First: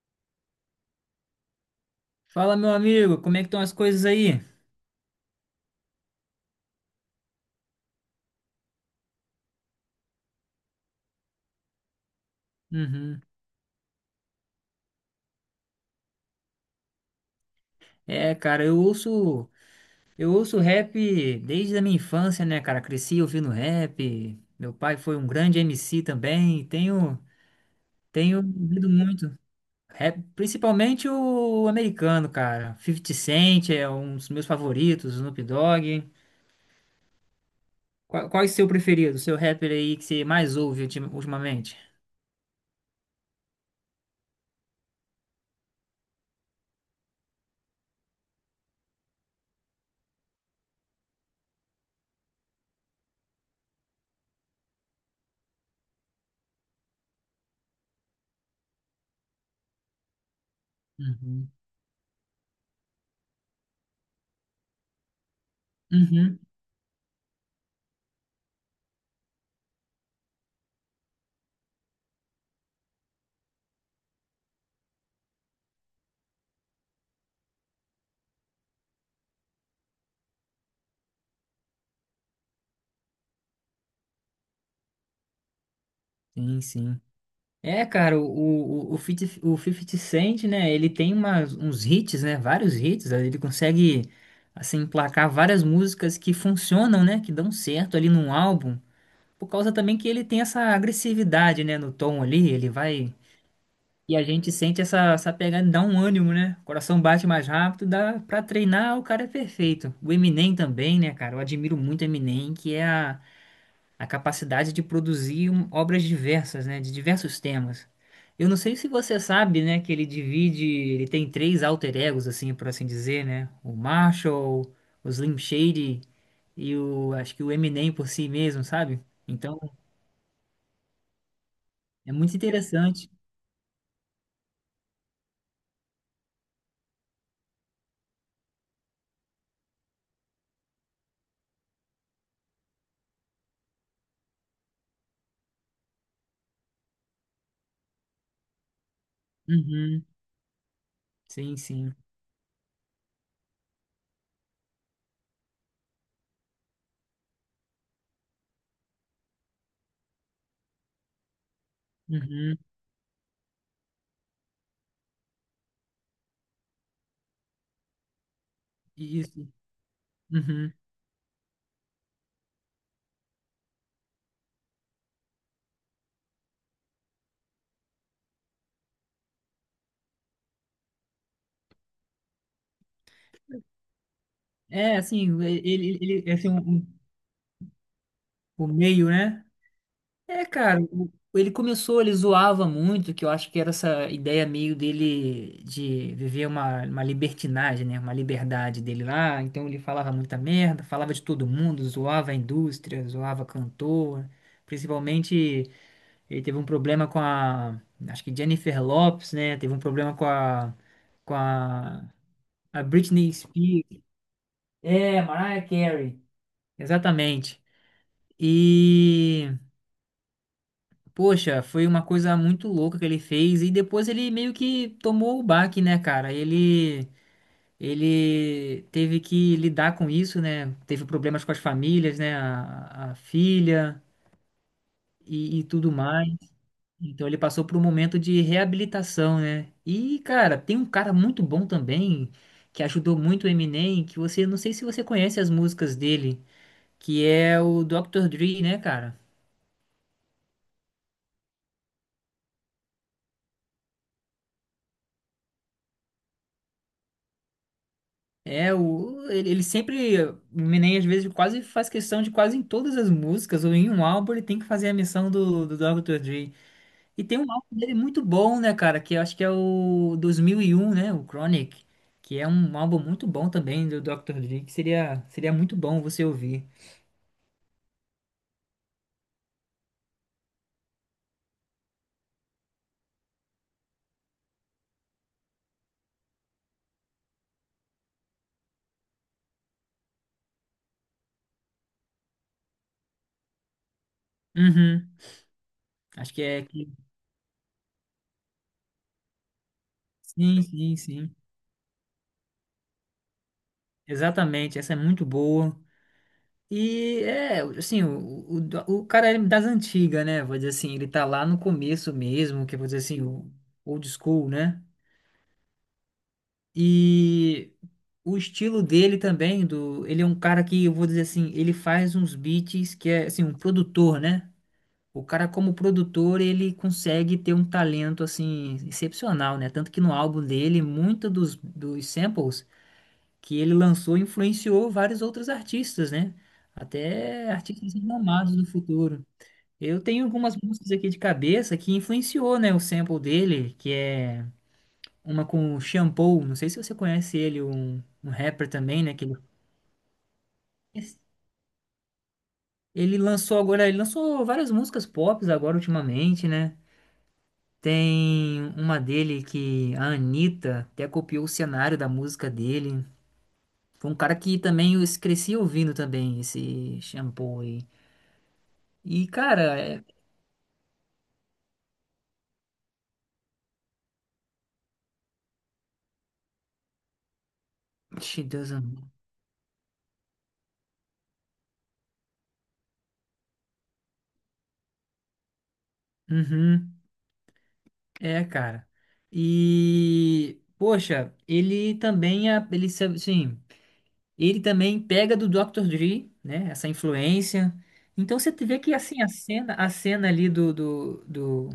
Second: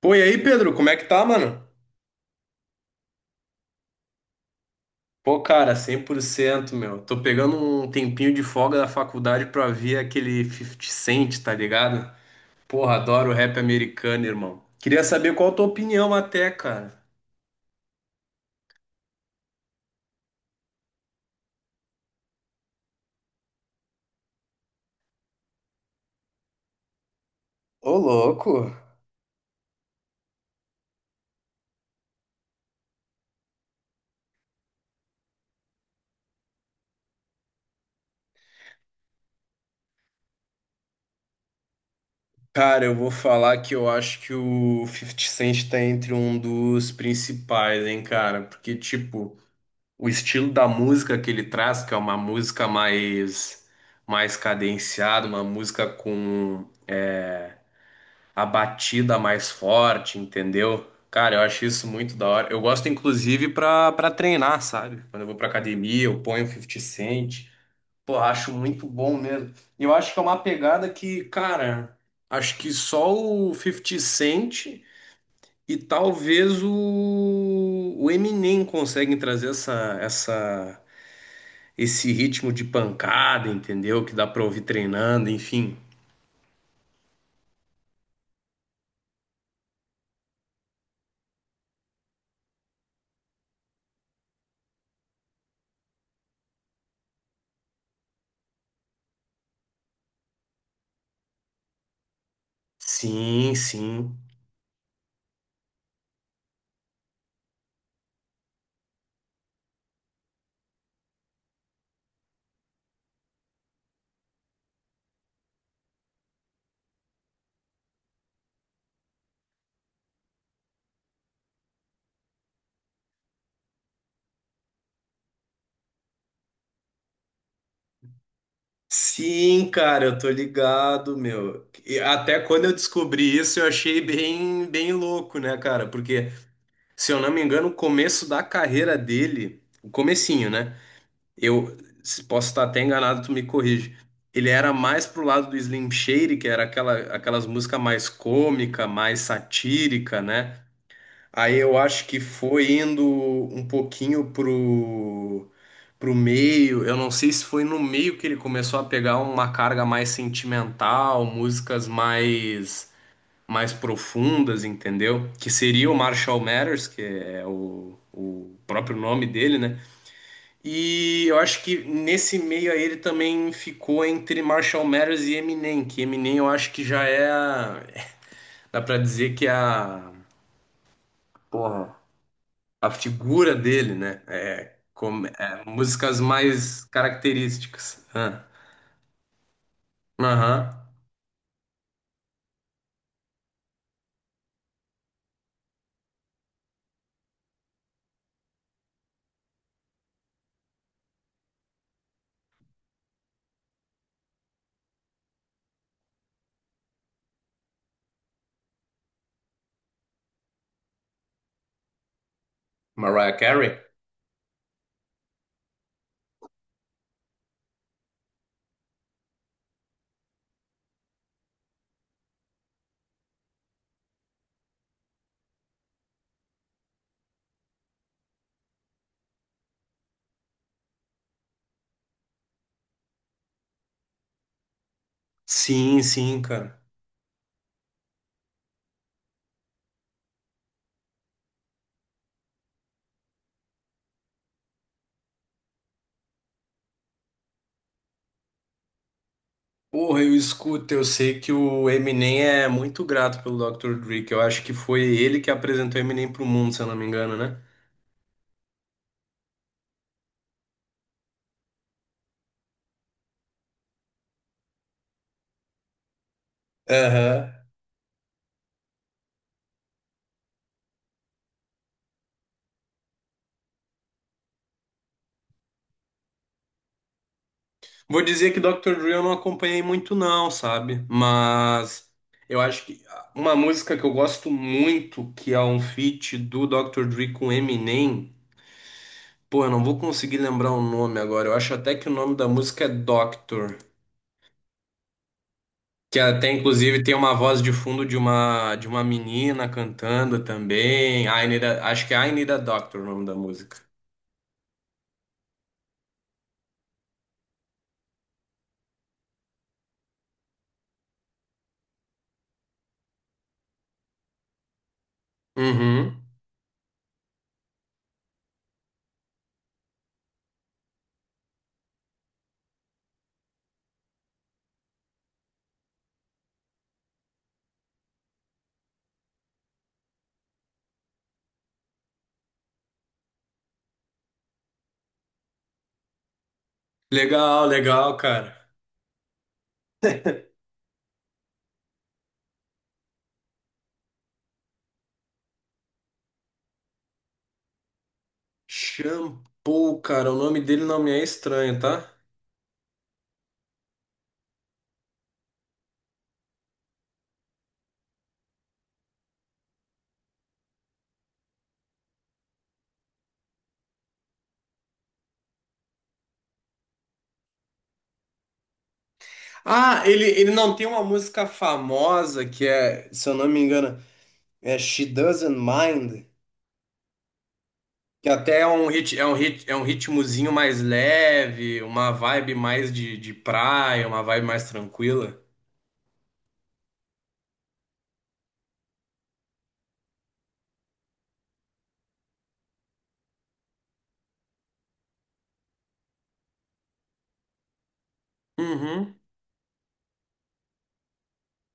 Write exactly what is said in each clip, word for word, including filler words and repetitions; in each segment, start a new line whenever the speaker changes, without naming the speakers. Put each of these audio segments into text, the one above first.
Pô, e aí, Pedro, como é que tá, mano?
Fala, meu amigo, como é que estão as coisas aí?
Pô, cara, cem por cento meu. Tô pegando um tempinho de folga da faculdade pra ver aquele Fifty Cent, tá ligado? Porra,
Uhum.
adoro rap americano, irmão. Queria saber qual a tua opinião até, cara.
É, cara, eu ouço, eu ouço rap desde a minha infância, né, cara? Cresci ouvindo rap. Meu pai foi um grande M C também. e Tenho,
Ô,
tenho
louco!
ouvido muito rap, principalmente o americano, cara. fifty Cent é um dos meus favoritos, Snoop Dogg. Qual, qual é o seu preferido, o seu rapper aí que você mais ouve ultim- ultimamente?
Cara, eu vou falar que eu acho que o Fifty Cent tá entre um dos principais, hein, cara? Porque, tipo, o estilo da música que ele traz, que é uma música mais, mais cadenciada, uma música com a batida mais forte, entendeu? Cara, eu
Uhum.
acho isso muito da hora. Eu gosto, inclusive, pra, pra treinar, sabe? Quando eu vou pra academia, eu
Uhum.
ponho fifty Cent. Pô, acho muito bom mesmo. E eu acho que é uma pegada que, cara, acho que só o fifty Cent e talvez o, o Eminem conseguem trazer essa, essa, esse ritmo de pancada, entendeu? Que dá pra ouvir treinando, enfim.
Sim, sim. É, cara, o, o, o, fifty, o fifty Cent, né? Ele tem umas, uns hits, né? Vários hits, né. Ele consegue, assim, emplacar várias músicas que funcionam, né? Que dão certo ali num álbum. Por causa também que ele tem essa agressividade, né? No tom ali, ele vai.
Sim, sim.
E a gente sente essa, essa pegada, dá um ânimo, né? O coração bate mais rápido, dá pra treinar, o cara é perfeito. O Eminem também, né, cara? Eu admiro muito o Eminem, que é a, a capacidade de produzir um- obras diversas, né, de diversos temas. Eu não sei se você sabe, né, que ele divide, ele tem três alter egos, assim, por assim dizer, né, o Marshall, o Slim Shady e o, acho que o Eminem por si mesmo, sabe? Então,
Sim, cara, eu tô ligado, meu. E
é muito
até quando eu
interessante.
descobri isso, eu achei bem, bem louco, né, cara? Porque, se eu não me engano, o começo da carreira dele, o comecinho, né? Eu se- Posso estar até enganado, tu me corrige. Ele era mais pro lado do Slim Shady, que era aquela, aquelas músicas mais cômica, mais
Uhum,
satírica, né? Aí
sim,
eu
sim.
acho que foi indo um pouquinho pro, pro meio. Eu não sei se foi no meio que ele começou a pegar uma carga mais sentimental, músicas
Uhum,
mais mais profundas, entendeu? Que seria o Marshall Mathers, que é o, o próprio nome
isso.
dele, né?
Uhum.
E eu acho que nesse meio aí ele também ficou entre Marshall Mathers e Eminem, que Eminem eu acho que já é a, dá pra dizer que é a, porra, a figura dele, né?
É,
Como-
assim, ele,
é,
ele,
músicas
ele- assim,
mais
o,
características. Ah,
o meio, né? É, cara,
aham.
o- ele começou, ele zoava muito, que eu acho que era essa ideia meio dele de viver uma, uma libertinagem, né? Uma liberdade dele lá. Então ele falava muita merda, falava de todo mundo, zoava a indústria, zoava cantor. Principalmente ele teve um problema com a, acho que Jennifer Lopez, né? Teve um problema com a, com a, a Britney
Mariah Carey?
Spears. É, Mariah Carey. Exatamente. E Poxa, foi uma coisa muito louca que ele fez e depois ele meio que tomou o baque, né, cara? Ele ele teve que lidar com isso, né? Teve problemas com as famílias, né? A, a filha e, e tudo
Sim,
mais.
sim, cara.
Então ele passou por um momento de reabilitação, né? E, cara, tem um cara muito bom também que ajudou muito o Eminem, que você não sei se você conhece as músicas dele, que é o doutor Dre, né, cara?
Porra, eu escuto, eu sei que o Eminem é muito grato pelo doutor Dre, que eu acho que foi ele que apresentou Eminem pro mundo, se eu não me engano, né?
É, o, ele, ele sempre, o Eminem às vezes quase faz questão de quase em todas as músicas, ou em um álbum ele tem que fazer a missão do, do doutor Dre. E tem
Aham.
um álbum dele muito bom, né, cara, que eu acho que é o dois mil e um, né, o Chronic, que é um álbum muito bom também do doutor Dre, que seria, seria muito bom você ouvir.
Vou dizer que doutor Dre eu não acompanhei muito não, sabe? Mas eu acho que uma música que eu gosto muito, que é um feat do doutor Dre com Eminem, pô, eu não vou conseguir lembrar o nome agora. Eu acho até que o nome da música é Doctor,
Uhum,
que
acho que
até
é... que-
inclusive tem uma voz de fundo de uma de uma menina cantando
Sim, sim,
também.
sim,
I Need a- acho que é I Need a Doctor o nome da música.
exatamente, essa é muito boa. E é, assim, o, o, o cara é das antigas, né? Vou dizer assim, ele tá lá no começo mesmo, que é, vou dizer assim, o old school, né?
Uhum.
E o estilo dele também, do, ele é um cara que, eu vou dizer assim, ele faz uns beats que é, assim, um produtor, né? O cara, como produtor, ele consegue ter um talento, assim, excepcional, né? Tanto que no álbum dele, muito dos, dos samples que ele lançou influenciou vários outros artistas, né? Até
Legal,
artistas
legal,
renomados do
cara.
futuro. Eu tenho algumas músicas aqui de cabeça que influenciou, né, o sample dele, que é uma com o Shampoo, não sei se você conhece ele, um, um rapper também, né, que ele,
Shampoo, cara, o nome dele não me é estranho, tá?
ele lançou agora, ele lançou várias músicas pop agora ultimamente, né? Tem uma dele que a Anitta até copiou o cenário da música dele. Foi um cara que também eu cresci ouvindo também esse Shampoo aí. E, cara, é.
Ah, ele, ele não tem uma música famosa que é, se eu não me engano, é She Doesn't Mind. Que
Ixi,
até é
Deus
um
amado.
rit, é um rit, é um ritmozinho mais leve, uma vibe mais de, de praia, uma vibe mais tranquila.
Uhum. É, cara. E, poxa, ele também, é- ele, sabe- sim, ele também pega do doutor Dre, né? Essa influência. Então você vê que
Uhum.
assim a cena, a cena ali do do, do,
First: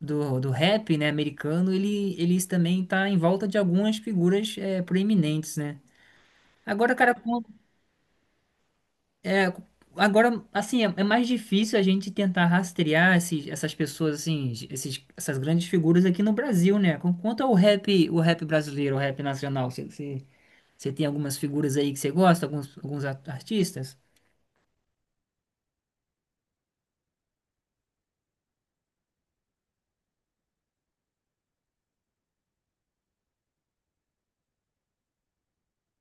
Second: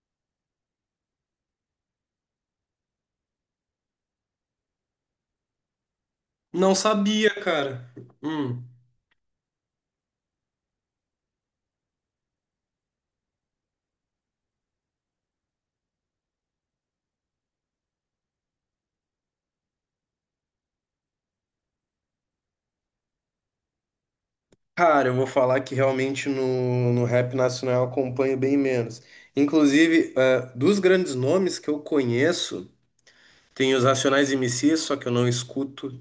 do, do rap, né, americano, ele, ele também tá em volta de algumas figuras é, proeminentes, né?
Não
Agora, cara,
sabia, cara. Hum.
É, agora, assim, é, é mais difícil a gente tentar rastrear esses, essas pessoas, assim, esses, essas grandes figuras aqui no Brasil, né? Com- Quanto ao rap, o rap brasileiro, o rap nacional, você você- você tem algumas figuras aí que você gosta, alguns, alguns a- artistas?
Cara, eu vou falar que realmente no, no rap nacional eu acompanho bem menos. Inclusive, eh, dos grandes nomes que eu conheço, tem os Racionais M Cs, só que eu não escuto,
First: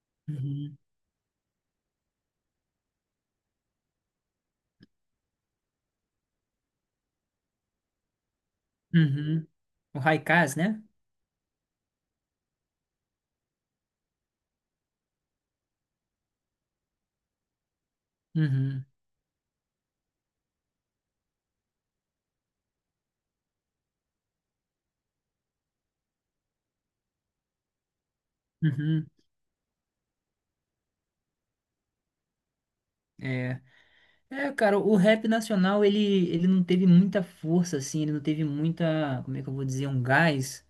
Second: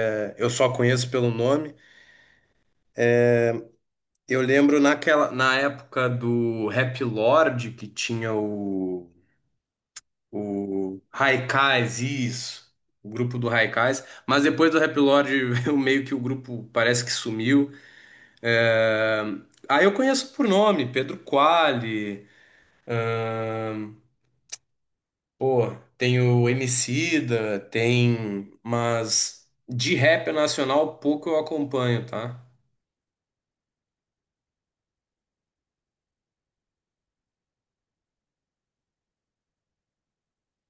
eh, eu só
Uhum.
conheço pelo nome. Eu lembro naquela, na época do Rap Lord, que tinha o
Uhum. O Haikaz, né?
O Haikais, isso. O grupo do Haikais. Mas depois do Rap Lord, eu meio que o grupo parece que sumiu.
Uhum.
É... Aí eu conheço por nome, Pedro Quali. ahn, Pô, tem o Emicida, tem...
Uhum.
Mas de rap nacional, pouco eu acompanho, tá?
É. É, cara, o rap nacional, ele, ele não teve muita força, assim, ele não teve muita, como é que eu vou dizer, um gás,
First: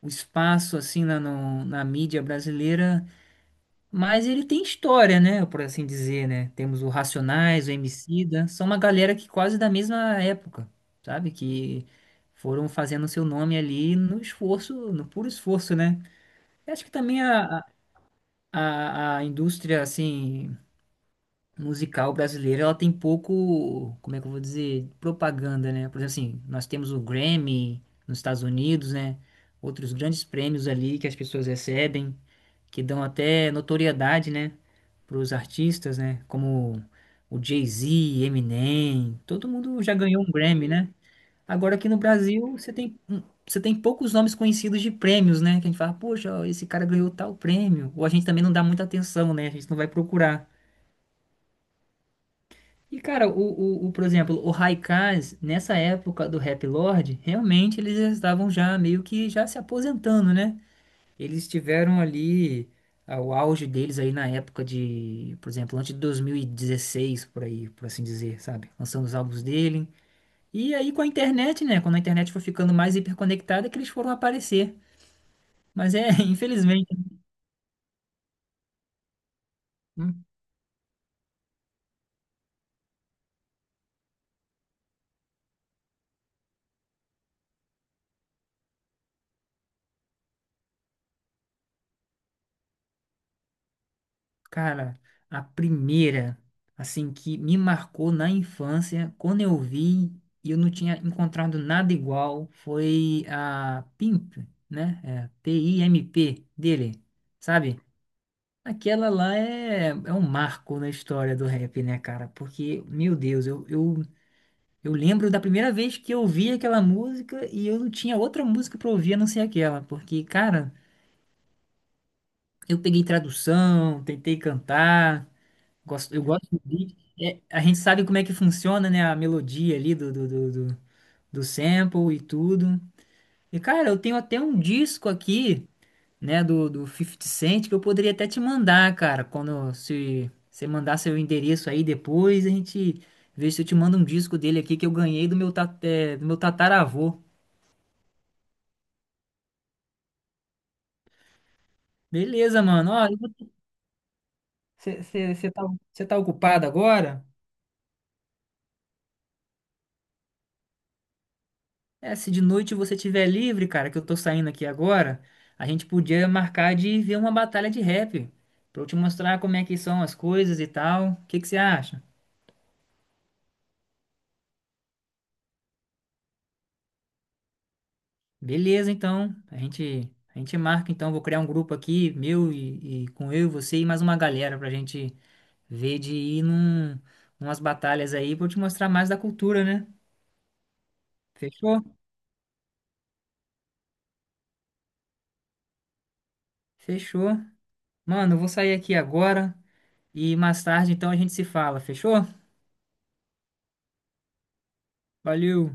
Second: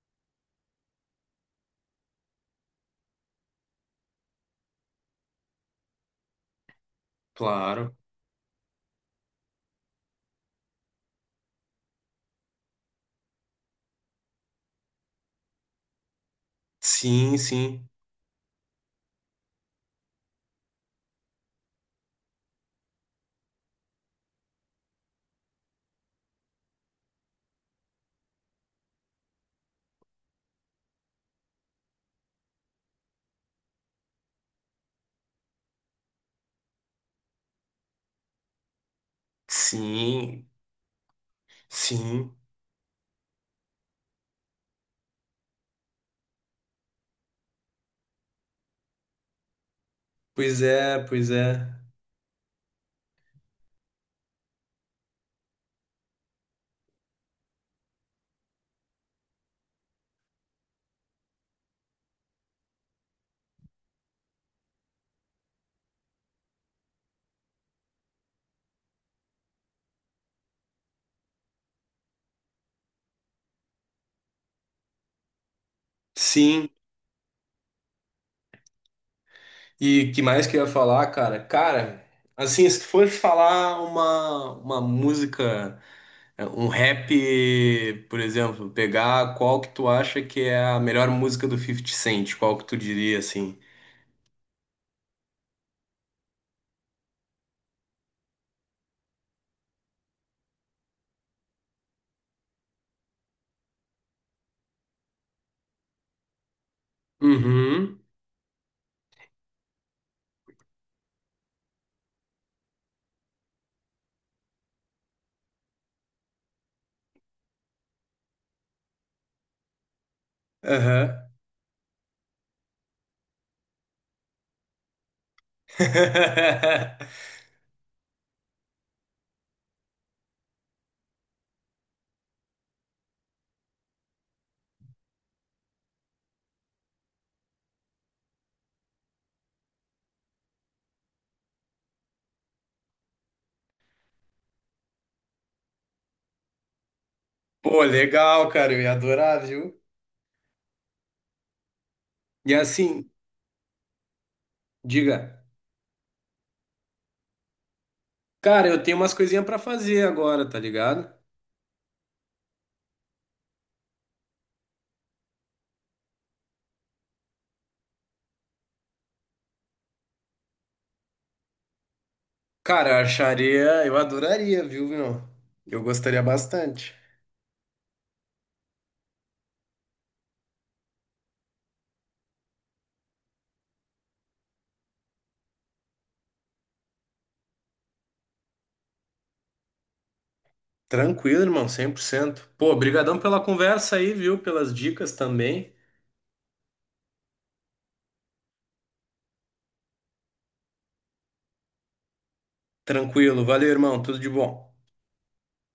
o espaço, assim, na, no- na mídia brasileira. Mas ele tem história, né? Por assim dizer, né? Temos o Racionais, o
Claro.
Emicida, são uma galera que quase da mesma época, sabe? Que foram fazendo seu nome ali no esforço, no puro esforço, né? Eu acho que também
Sim,
a,
sim.
a, a indústria, assim, musical brasileira, ela tem pouco, como é que eu vou dizer, propaganda, né? Por exemplo, assim, nós temos o Grammy nos Estados Unidos, né? Outros grandes prêmios ali que as pessoas recebem que dão até notoriedade, né, para os artistas, né, como o Jay-Z, Eminem, todo mundo já ganhou um
Sim,
Grammy, né? Agora aqui no
sim.
Brasil você tem hum, você tem poucos nomes conhecidos de prêmios, né? Que a gente fala, poxa, ó, esse cara ganhou tal prêmio. Ou a gente também não dá muita atenção, né? A gente não vai procurar.
Pois é, pois é.
E cara, o, o, o- por exemplo, o Haikais, nessa época do Rap Lord, realmente eles estavam já meio que já se aposentando, né? Eles tiveram ali ah, o auge deles aí na época de, por exemplo, antes de dois mil e dezesseis por aí, por assim dizer, sabe? Lançando os álbuns dele. E aí com a internet, né? Quando a internet foi ficando mais hiperconectada, que eles foram aparecer. Mas é,
Sim.
infelizmente,
E que
hum,
mais que eu ia falar, cara? Cara, assim, se for falar uma, uma música, é, um rap, por exemplo, pegar qual que tu acha que é a melhor música do Fifty Cent, qual que tu diria, assim?
cara, a primeira, assim, que me marcou na infância, quando eu vi e eu não tinha encontrado nada igual, foi a Pimp, né? É, P-I-M-P dele, sabe?
Uhum,
Aquela lá é, é um marco na história do rap, né, cara? Porque, meu Deus, eu, eu, eu lembro da primeira vez que eu ouvi aquela música e eu não tinha outra música pra ouvir a não ser aquela. Porque, cara,
aham.
eu peguei tradução, tentei cantar, gosto, eu gosto do beat. É, a gente sabe como é que funciona, né, a melodia ali do, do, do, do, do sample e tudo. E, cara, eu tenho até um disco aqui, né, do, do Fifty Cent, que eu poderia até te mandar, cara, quando se você mandar seu endereço aí depois, a gente vê se eu te mando um disco dele aqui que eu ganhei do meu, ta- é, do meu tataravô.
Pô, legal, cara, eu ia adorar, viu? E
Beleza, mano. Ó,
assim, diga,
você tá, cê tá ocupado agora?
cara, eu tenho umas coisinhas pra fazer agora, tá ligado?
É, se de noite você tiver livre, cara, que eu tô saindo aqui agora, a gente podia marcar de ver uma batalha de rap, pra eu te mostrar como é que são as coisas e tal. O que que você acha?
Cara, eu acharia, eu adoraria, viu, meu? Eu gostaria bastante.
Beleza, então. A gente, a gente marca, então. Vou criar um grupo aqui, meu e, e com eu e você e mais uma galera pra gente ver de ir num, umas batalhas aí pra eu te mostrar mais da cultura, né?
Tranquilo, irmão,
Fechou?
cem por cento. Pô, brigadão pela conversa aí, viu? Pelas dicas também.
Fechou. Mano, eu vou sair aqui agora e mais tarde, então, a gente se fala. Fechou?
Tranquilo, valeu, irmão, tudo de bom.
Valeu!